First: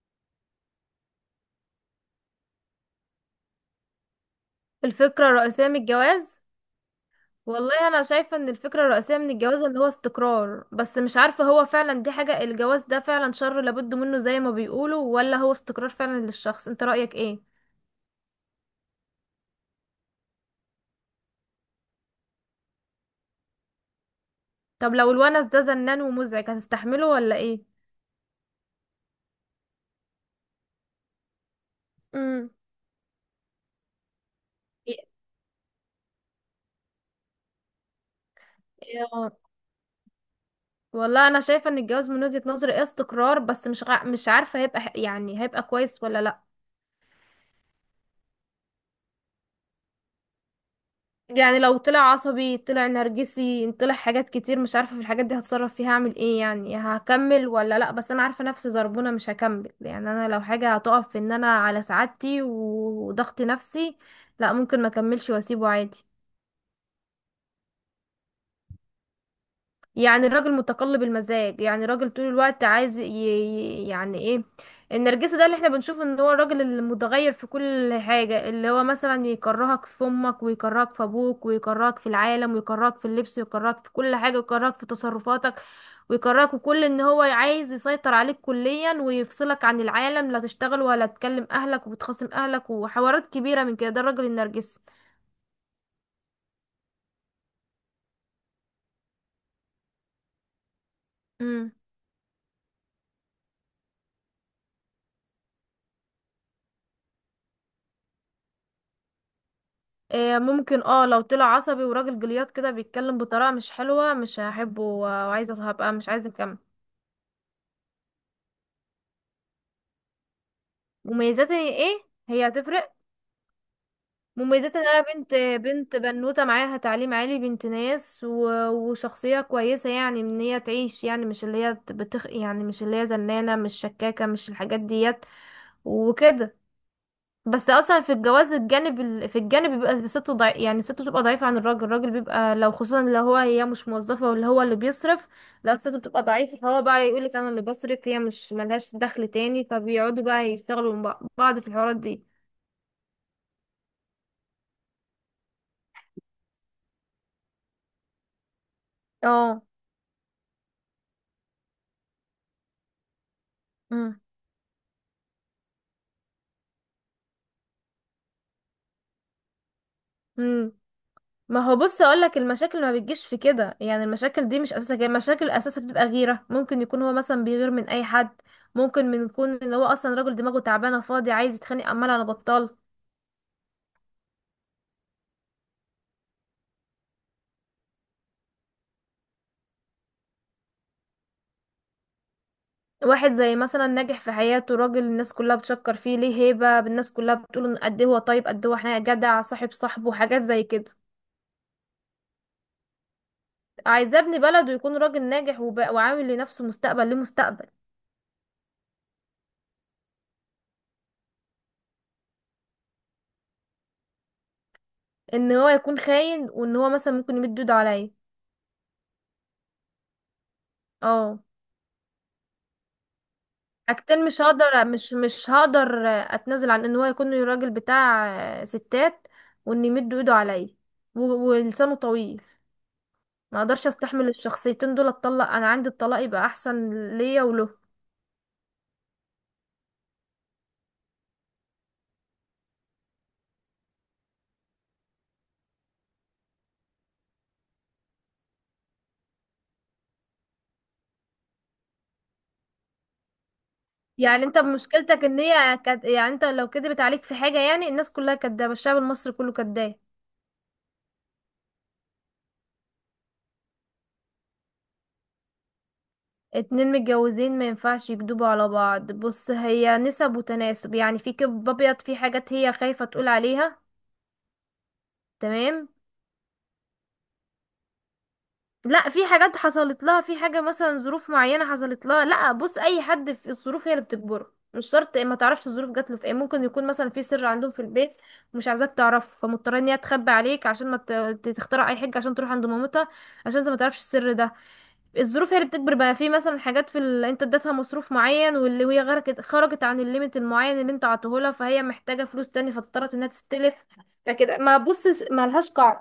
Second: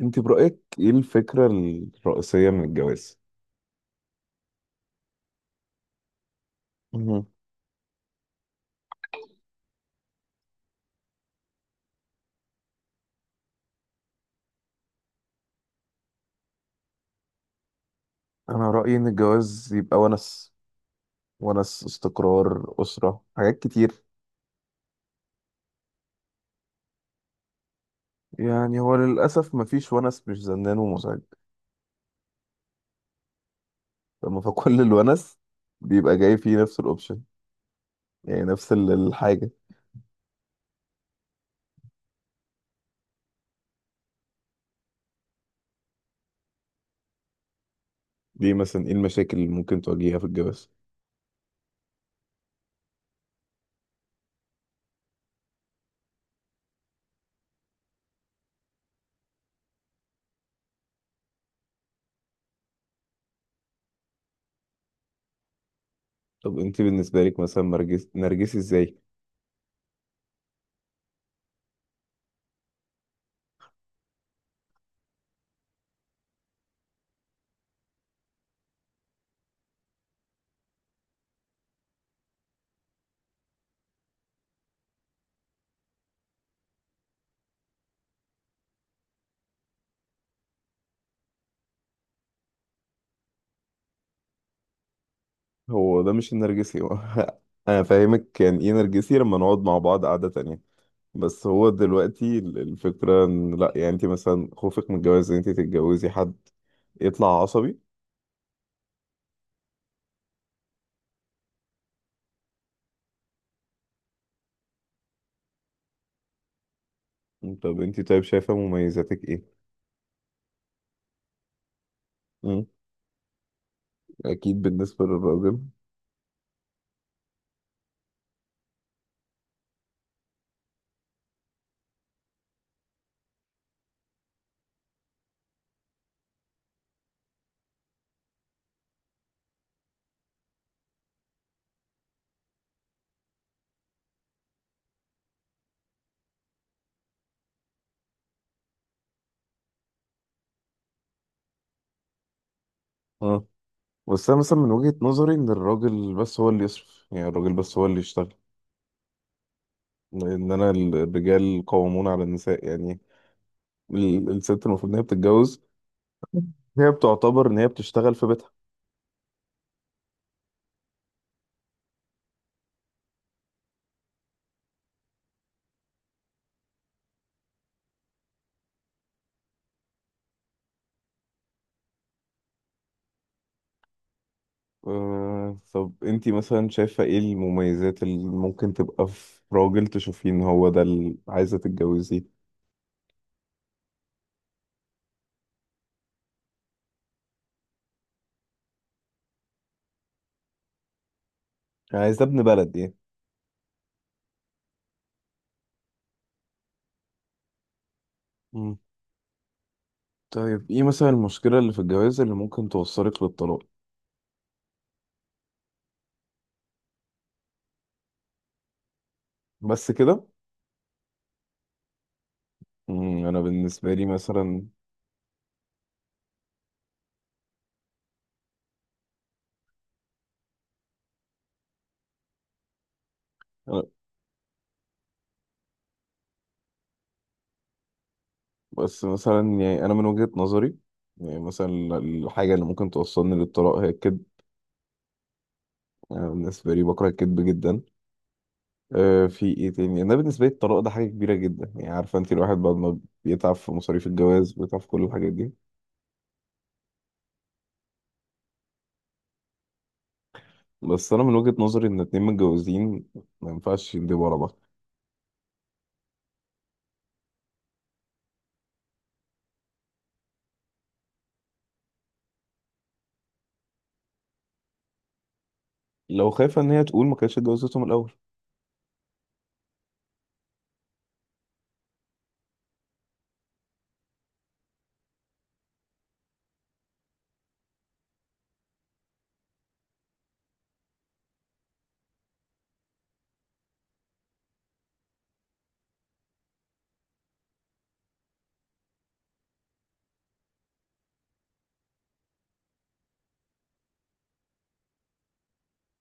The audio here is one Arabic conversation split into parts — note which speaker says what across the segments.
Speaker 1: انت برأيك ايه الفكرة الرئيسية من الجواز؟
Speaker 2: الفكرة الرئيسية من الجواز.
Speaker 1: مهم.
Speaker 2: والله أنا شايفة إن الفكرة الرئيسية من الجواز اللي هو استقرار، بس مش عارفة هو فعلا دي حاجة. الجواز ده فعلا شر لابد منه زي ما بيقولوا، ولا هو استقرار فعلا للشخص؟ انت رأيك ايه؟
Speaker 1: انا رأيي ان الجواز يبقى ونس. ونس، استقرار، أسرة، حاجات كتير.
Speaker 2: طب لو الونس ده زنان ومزعج هتستحمله ولا ايه؟
Speaker 1: يعني هو للأسف مفيش ونس مش زنان ومزعج.
Speaker 2: امم.
Speaker 1: لما فكل
Speaker 2: إيه-
Speaker 1: الونس بيبقى جاي فيه نفس الأوبشن. يعني نفس الحاجة.
Speaker 2: والله أنا شايفة إن الجواز من وجهة نظري ايه استقرار، بس مش عارفة هيبقى يعني هيبقى كويس ولا لأ.
Speaker 1: ليه مثلا ايه المشاكل اللي ممكن تواجهها في الجواز؟
Speaker 2: يعني لو طلع عصبي، طلع نرجسي، طلع حاجات كتير مش عارفة في الحاجات دي هتصرف فيها اعمل ايه، يعني هكمل ولا لا، بس انا عارفة نفسي زربونة مش هكمل. يعني انا لو حاجة هتقف في ان انا على سعادتي وضغط نفسي، لا ممكن ما اكملش واسيبه عادي.
Speaker 1: طب انت بالنسبة لك مثلا نرجسي نرجسي ازاي؟
Speaker 2: يعني الراجل متقلب المزاج، يعني راجل طول الوقت عايز يعني ايه، النرجسي ده اللي احنا بنشوف ان هو الراجل المتغير في كل حاجة، اللي هو مثلا يكرهك في امك، ويكرهك في ابوك، ويكرهك في العالم، ويكرهك في اللبس، ويكرهك في كل حاجة، ويكرهك في تصرفاتك، ويكرهك، وكل ان هو عايز يسيطر عليك كليا ويفصلك عن العالم، لا تشتغل ولا تكلم اهلك، وبتخاصم اهلك، وحوارات كبيرة من كده. ده الراجل النرجسي.
Speaker 1: هو ده مش النرجسي هو. انا فاهمك يعني ايه نرجسي، لما نقعد مع بعض قعدة تانية. بس هو دلوقتي الفكرة ان لا، يعني انت مثلا خوفك من الجواز ان انت تتجوزي حد يطلع عصبي.
Speaker 2: إيه، ممكن اه، لو طلع عصبي وراجل جليات كده بيتكلم بطريقة مش حلوة مش هحبه وعايزة هبقى مش عايزة اكمل.
Speaker 1: طب انت طيب، شايفة مميزاتك ايه؟
Speaker 2: مميزاتي ايه؟ هي
Speaker 1: مم.
Speaker 2: هتفرق.
Speaker 1: اكيد
Speaker 2: مميزات ان انا
Speaker 1: بالنسبة
Speaker 2: بنت،
Speaker 1: للراجل.
Speaker 2: بنت بنوتة معاها تعليم عالي، بنت ناس وشخصية كويسة، يعني ان هي تعيش يعني مش اللي هي بتخ، يعني مش اللي هي زنانة، مش شكاكة، مش الحاجات ديت وكده. بس اصلا في الجواز الجانب في الجانب بيبقى الست يعني الست بتبقى ضعيفة عن الراجل، الراجل بيبقى لو خصوصا لو هو هي مش موظفة ولا هو اللي بيصرف. لو الست بتبقى ضعيفة فهو بقى يقولك انا اللي بصرف، هي مش ملهاش دخل تاني، فبيقعدوا بقى يشتغلوا مع بعض في الحوارات دي.
Speaker 1: اه، بس انا مثلا من وجهة نظري ان الراجل بس هو اللي يصرف، يعني الراجل بس هو اللي يشتغل.
Speaker 2: اه.
Speaker 1: لان انا الرجال قوامون على النساء، يعني
Speaker 2: امم.
Speaker 1: الست المفروض ان هي بتتجوز، هي بتعتبر ان هي بتشتغل في بيتها.
Speaker 2: امم. ما هو بص اقولك المشاكل ما بتجيش في كده، يعني المشاكل دي مش اساسها جاي، المشاكل اساسها بتبقى غيرة، ممكن يكون هو مثلا بيغير من اي حد، ممكن من يكون ان هو اصلا راجل دماغه تعبانة فاضي عايز يتخانق عمال على بطال.
Speaker 1: آه، طب انتي مثلا شايفة ايه المميزات اللي ممكن تبقى في راجل تشوفين هو ده اللي عايزة تتجوزيه؟
Speaker 2: واحد زي مثلا ناجح في حياته، راجل الناس كلها بتشكر فيه، ليه هيبة، الناس كلها بتقول ان قد ايه هو طيب، قد ايه هو احنا جدع، صاحب صاحبه، حاجات زي كده.
Speaker 1: يعني عايزة ابن بلد ايه.
Speaker 2: عايزاه ابن بلده، يكون راجل ناجح وعامل لنفسه مستقبل، ليه مستقبل.
Speaker 1: مم. طيب ايه مثلا المشكلة اللي في الجواز اللي ممكن توصلك للطلاق؟
Speaker 2: ان هو يكون خاين، وان هو مثلا ممكن يمد ايده عليا.
Speaker 1: بس كده؟
Speaker 2: اه.
Speaker 1: انا بالنسبة لي
Speaker 2: حاجتين مش
Speaker 1: مثلا.
Speaker 2: هقدر، مش هقدر اتنازل عن ان هو يكون راجل بتاع ستات، وان يمد ايده عليا، ولسانه طويل. ما
Speaker 1: أنا،
Speaker 2: اقدرش استحمل الشخصيتين دول، اتطلق، انا عندي الطلاق يبقى احسن ليا وله.
Speaker 1: بس مثلا يعني انا من وجهة نظري، يعني مثلا الحاجة اللي ممكن توصلني للطلاق هي الكذب. انا بالنسبة لي بكره الكذب جدا. آه، في ايه تاني؟ انا بالنسبه لي الطلاق ده حاجه كبيره جدا. يعني عارفه انت الواحد بعد ما بيتعب في مصاريف
Speaker 2: يعني
Speaker 1: الجواز،
Speaker 2: انت
Speaker 1: بيتعب في كل
Speaker 2: مشكلتك
Speaker 1: الحاجات
Speaker 2: ان
Speaker 1: دي.
Speaker 2: هي يعني انت لو كدبت عليك في حاجة، يعني الناس كلها كدابة، الشعب المصري كله كداب.
Speaker 1: بس انا من وجهه نظري ان اتنين متجوزين ما ينفعش يندبوا على بعض.
Speaker 2: اتنين متجوزين ما ينفعش يكدبوا على بعض. بص هي نسب وتناسب، يعني في كذب ابيض، في حاجات هي خايفة تقول عليها. تمام.
Speaker 1: لو خايفه ان هي تقول ما كانتش اتجوزتهم الاول.
Speaker 2: لا، في حاجات حصلت لها، في حاجة مثلا ظروف معينة حصلت لها. لا بص، اي حد في الظروف هي اللي بتجبره، مش شرط ما تعرفش الظروف جات له في ايه، ممكن يكون مثلا في سر عندهم في البيت مش عايزاك تعرفه، فمضطره ان هي تخبي عليك عشان ما تخترع اي حاجه عشان تروح عند مامتها، عشان انت ما تعرفش السر ده. الظروف هي اللي بتجبر بقى. في مثلا حاجات في انت اديتها مصروف معين واللي هي غرقت، خرجت عن الليميت المعين اللي انت عطيهولها، فهي محتاجه فلوس تاني، فاضطرت انها تستلف. فكده ما بصش، ما لهاش قاعده،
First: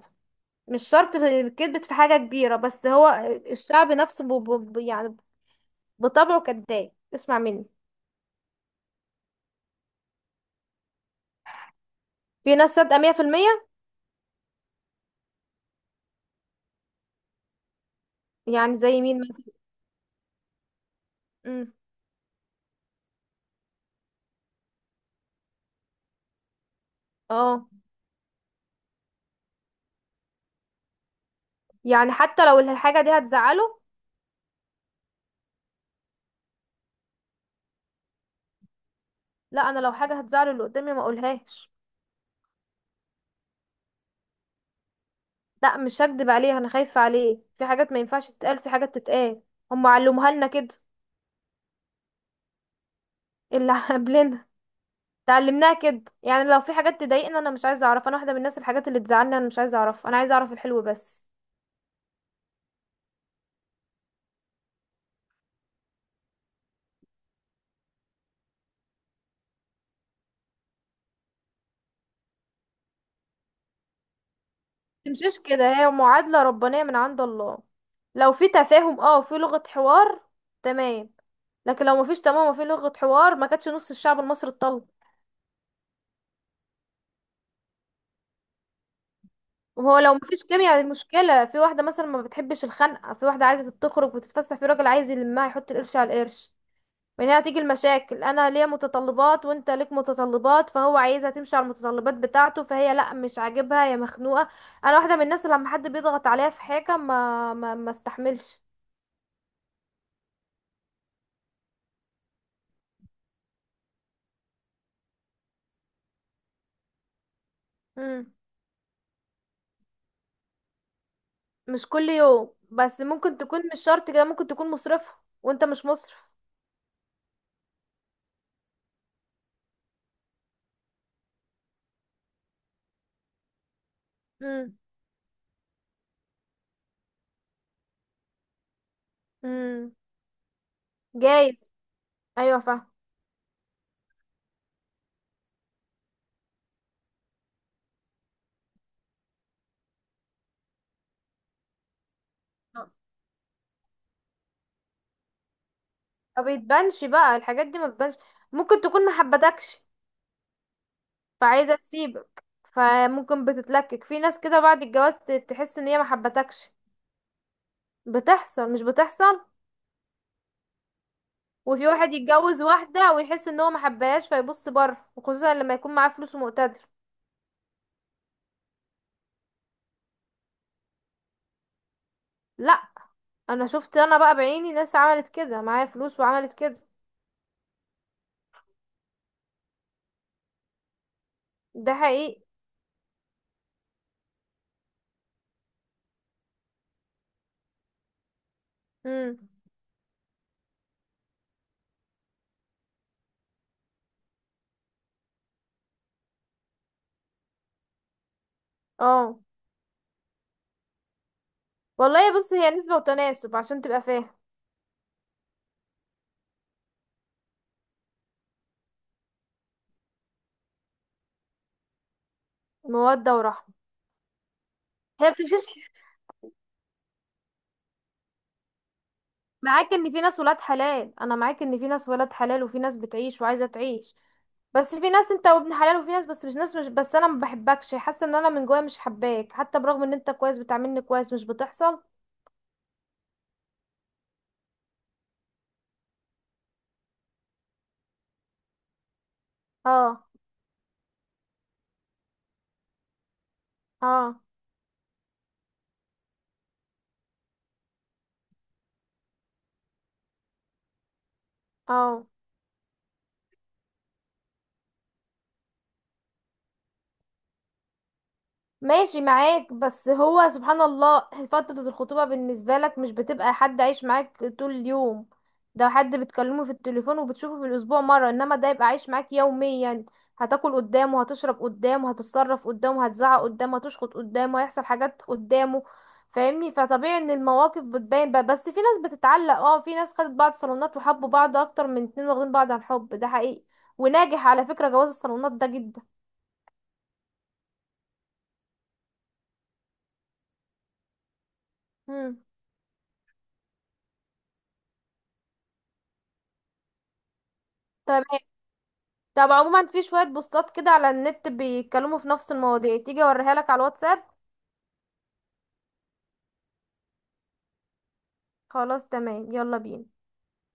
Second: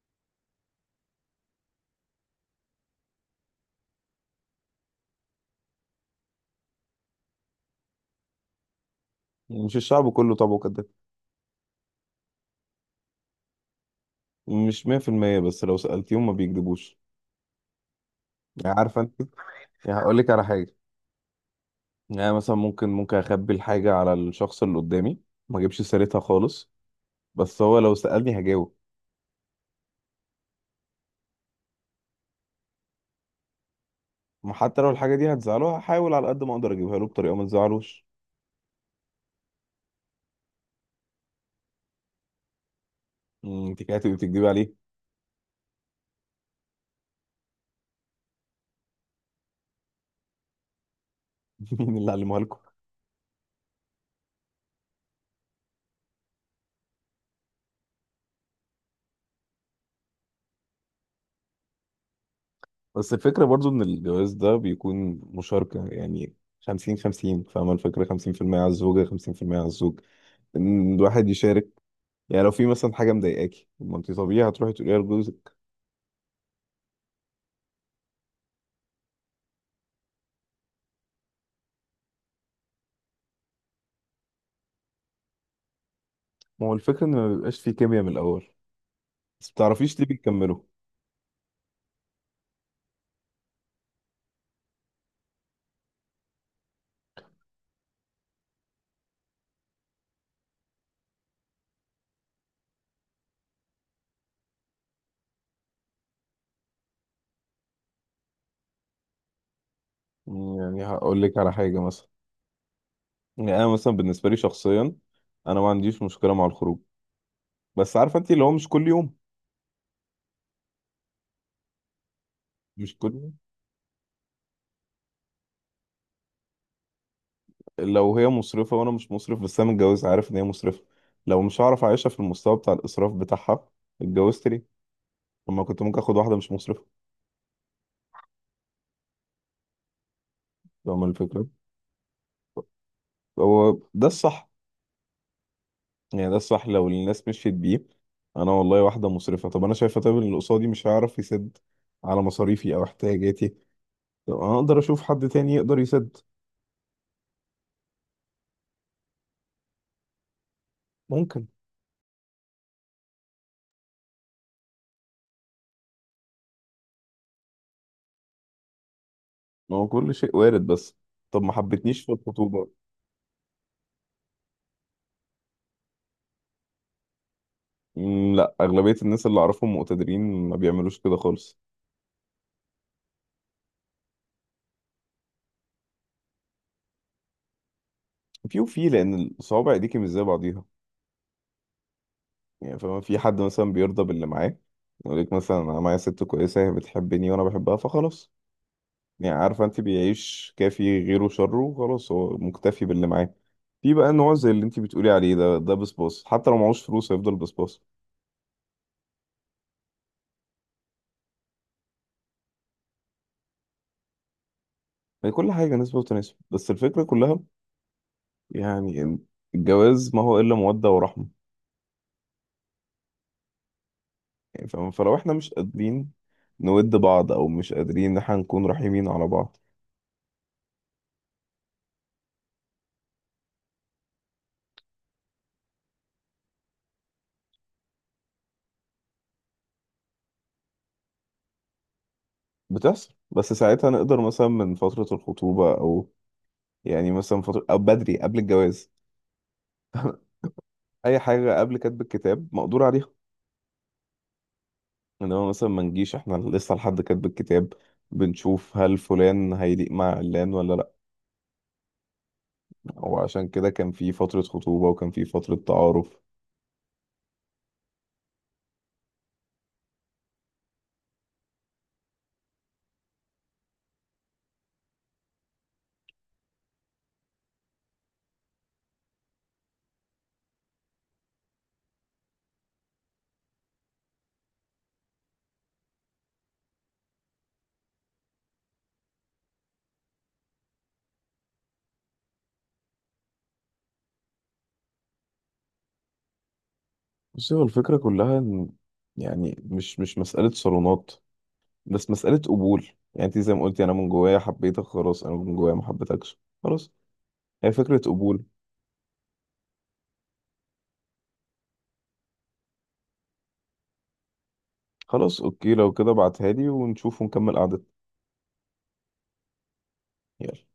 Speaker 2: مش شرط كذبت في حاجة كبيرة. بس هو الشعب نفسه يعني بطبعه كذاب، اسمع مني.
Speaker 1: يعني مش الشعب كله طبعا كده.
Speaker 2: في ناس صادقة 100%.
Speaker 1: مش 100% بس لو سالتيهم ما بيكذبوش.
Speaker 2: يعني
Speaker 1: يعني عارفه
Speaker 2: زي
Speaker 1: انت،
Speaker 2: مين مثلا؟
Speaker 1: يعني هقول لك على حاجه.
Speaker 2: امم.
Speaker 1: يعني مثلا ممكن اخبي الحاجه على الشخص اللي قدامي، ما اجيبش سيرتها خالص. بس
Speaker 2: اه.
Speaker 1: هو لو سالني هجاوب.
Speaker 2: يعني حتى لو الحاجة دي هتزعله.
Speaker 1: ما حتى لو الحاجه دي هتزعله هحاول على قد ما اقدر اجيبها له بطريقه ما تزعلوش.
Speaker 2: لا، انا لو حاجة هتزعله اللي قدامي ما اقولهاش.
Speaker 1: انت كده هتبقي بتكدبي عليه.
Speaker 2: لا مش هكدب عليه، انا خايفة عليه، في حاجات ما ينفعش تتقال، في حاجات تتقال، هم علموها لنا كده.
Speaker 1: مين اللي علمها لكم؟
Speaker 2: اللي قبلنا. اتعلمناها كده، يعني لو في حاجات تضايقنا انا مش عايزه اعرف، انا واحده من الناس الحاجات اللي تزعلني انا مش عايزه اعرف، انا عايزه اعرف الحلو بس.
Speaker 1: بس الفكره برضو ان الجواز ده بيكون مشاركه، يعني 50 50. فاهمه الفكره؟ 50% على الزوجه، 50% على الزوج. ان الواحد يشارك. يعني لو في مثلا حاجه مضايقاكي، طب ما انت طبيعي هتروحي تقوليها
Speaker 2: تمشيش
Speaker 1: لجوزك.
Speaker 2: كده، هي معادلة ربانية من عند الله. لو في تفاهم، اه، في لغة حوار، تمام. لكن لو مفيش تمام وفي لغة حوار، ما كانتش نص الشعب المصري اتطلق.
Speaker 1: ما هو الفكره ان ما بيبقاش في كيمياء من الاول. بس ما بتعرفيش
Speaker 2: وهو
Speaker 1: ليه
Speaker 2: لو مفيش
Speaker 1: بتكملوا؟
Speaker 2: كيمياء دي مشكلة، في واحدة مثلا ما بتحبش الخنقة، في واحدة عايزة تخرج وتتفسح، في راجل عايز يلمها يحط القرش على القرش. من هنا هتيجي المشاكل، انا ليا متطلبات وانت ليك متطلبات، فهو عايزها تمشي على المتطلبات بتاعته، فهي لا مش عاجبها يا مخنوقة. انا واحدة من الناس اللي لما حد بيضغط عليها في حاجة ما استحملش.
Speaker 1: يعني هقول لك على حاجه مثلا. يعني انا مثلا بالنسبه لي شخصيا، انا ما عنديش مشكله مع الخروج. بس عارفه انت، اللي هو مش كل يوم.
Speaker 2: مش كل يوم،
Speaker 1: مش
Speaker 2: بس
Speaker 1: كل
Speaker 2: ممكن تكون مش شرط كده، ممكن تكون مصرفة وانت مش مصرف.
Speaker 1: لو هي مصرفة وانا مش مصرف، بس انا متجوز عارف ان هي مصرفة. لو مش هعرف اعيشها في المستوى بتاع الاسراف بتاعها، اتجوزت ليه؟
Speaker 2: امم.
Speaker 1: لما كنت ممكن اخد واحدة مش مصرفة.
Speaker 2: امم.
Speaker 1: فاهم الفكرة.
Speaker 2: جايز. ايوه فاهم.
Speaker 1: هو ده الصح. يعني ده الصح لو الناس مشيت بيه. انا والله واحدة مصرفة، طب انا شايفة طيب ان اللي قصادي مش هيعرف يسد على مصاريفي او احتياجاتي. طب انا اقدر اشوف حد تاني يقدر يسد.
Speaker 2: ما بتبانش بقى الحاجات دي ما بتبانش. ممكن تكون ما حبتكش
Speaker 1: ممكن.
Speaker 2: فعايزة تسيبك، فممكن بتتلكك في ناس كده بعد الجواز تحس ان هي ما حبتكش، بتحصل مش بتحصل.
Speaker 1: ما هو كل شيء وارد. بس طب ما
Speaker 2: وفي
Speaker 1: حبتنيش في
Speaker 2: واحد يتجوز
Speaker 1: الخطوبة؟
Speaker 2: واحدة ويحس ان هو ما حبهاش فيبص بره، وخصوصا لما يكون معاه فلوس ومقتدر.
Speaker 1: مم. لا، اغلبية الناس اللي اعرفهم مقتدرين ما بيعملوش كده خالص.
Speaker 2: لا. انا شفت انا بقى بعيني ناس عملت كده، معايا فلوس وعملت كده.
Speaker 1: في وفي، لان الصوابع ايديكي مش زي بعضيها.
Speaker 2: ده حقيقي.
Speaker 1: يعني فما في حد مثلا بيرضى باللي معاه. يقول لك مثلا انا معايا ست كويسه، هي بتحبني وانا بحبها، فخلاص. يعني
Speaker 2: امم.
Speaker 1: عارفه انت، بيعيش كافي، غيره شره، وخلاص هو مكتفي باللي معاه. في بقى نوع زي اللي انت بتقولي عليه ده بسباص، حتى لو معهوش فلوس هيفضل بسباص.
Speaker 2: اه. والله بص، هي نسبة وتناسب عشان تبقى فاهم.
Speaker 1: يعني كل حاجه نسبه وتناسب، بس الفكره كلها يعني إن الجواز ما هو الا موده ورحمه.
Speaker 2: مودة ورحمة.
Speaker 1: يعني فاهمة؟ فلو
Speaker 2: هي
Speaker 1: احنا مش
Speaker 2: بتمشيش
Speaker 1: قادرين نود بعض، او مش قادرين ان احنا نكون رحيمين على بعض.
Speaker 2: معاك ان في ناس ولاد حلال. انا معاك ان في ناس ولاد حلال، وفي ناس بتعيش وعايزة تعيش، بس في ناس انت وابن حلال، وفي ناس بس مش ناس مش بس انا ما بحبكش، حاسة ان انا من جوايا مش حباك حتى برغم ان انت كويس بتعاملني كويس. مش بتحصل.
Speaker 1: بتحصل، بس ساعتها نقدر مثلا من فترة الخطوبة، أو يعني مثلا فترة أو بدري قبل الجواز.
Speaker 2: اه.
Speaker 1: أي حاجة قبل كتب الكتاب مقدور عليها.
Speaker 2: اه.
Speaker 1: إنما مثلا ما نجيش إحنا لسه لحد كتب الكتاب بنشوف هل فلان هيليق مع علان ولا لأ.
Speaker 2: اه.
Speaker 1: وعشان كده كان في فترة خطوبة وكان في فترة تعارف.
Speaker 2: ماشي معاك، بس هو سبحان الله، فترة الخطوبة بالنسبة لك مش بتبقى حد عايش معاك طول اليوم، ده حد بتكلمه في التليفون وبتشوفه في الأسبوع مرة، إنما ده يبقى عايش معاك يوميا. هتاكل قدامه، هتشرب قدامه، هتتصرف قدامه، هتزعق قدامه، هتشخط قدامه، هيحصل حاجات قدامه، فاهمني؟ فطبيعي ان المواقف بتبان بقى. بس في ناس بتتعلق، اه في ناس خدت بعض صالونات وحبوا بعض اكتر من اتنين واخدين بعض عن حب، ده حقيقي وناجح. على فكرة جواز الصالونات ده جدا.
Speaker 1: بس هو الفكرة كلها إن، يعني مش مسألة صالونات، بس مسألة
Speaker 2: مم.
Speaker 1: قبول. يعني أنت زي ما قلتي، أنا من جوايا حبيتك خلاص، أنا من جوايا ما حبيتكش خلاص. هي فكرة
Speaker 2: تمام.
Speaker 1: قبول.
Speaker 2: طب عموما في شوية بوستات كده على النت بيتكلموا في نفس المواضيع، تيجي اوريها لك على الواتساب.
Speaker 1: خلاص اوكي، لو كده ابعتها لي، ونشوف ونكمل قعدتنا.
Speaker 2: خلاص تمام، يلا بينا.
Speaker 1: يلا.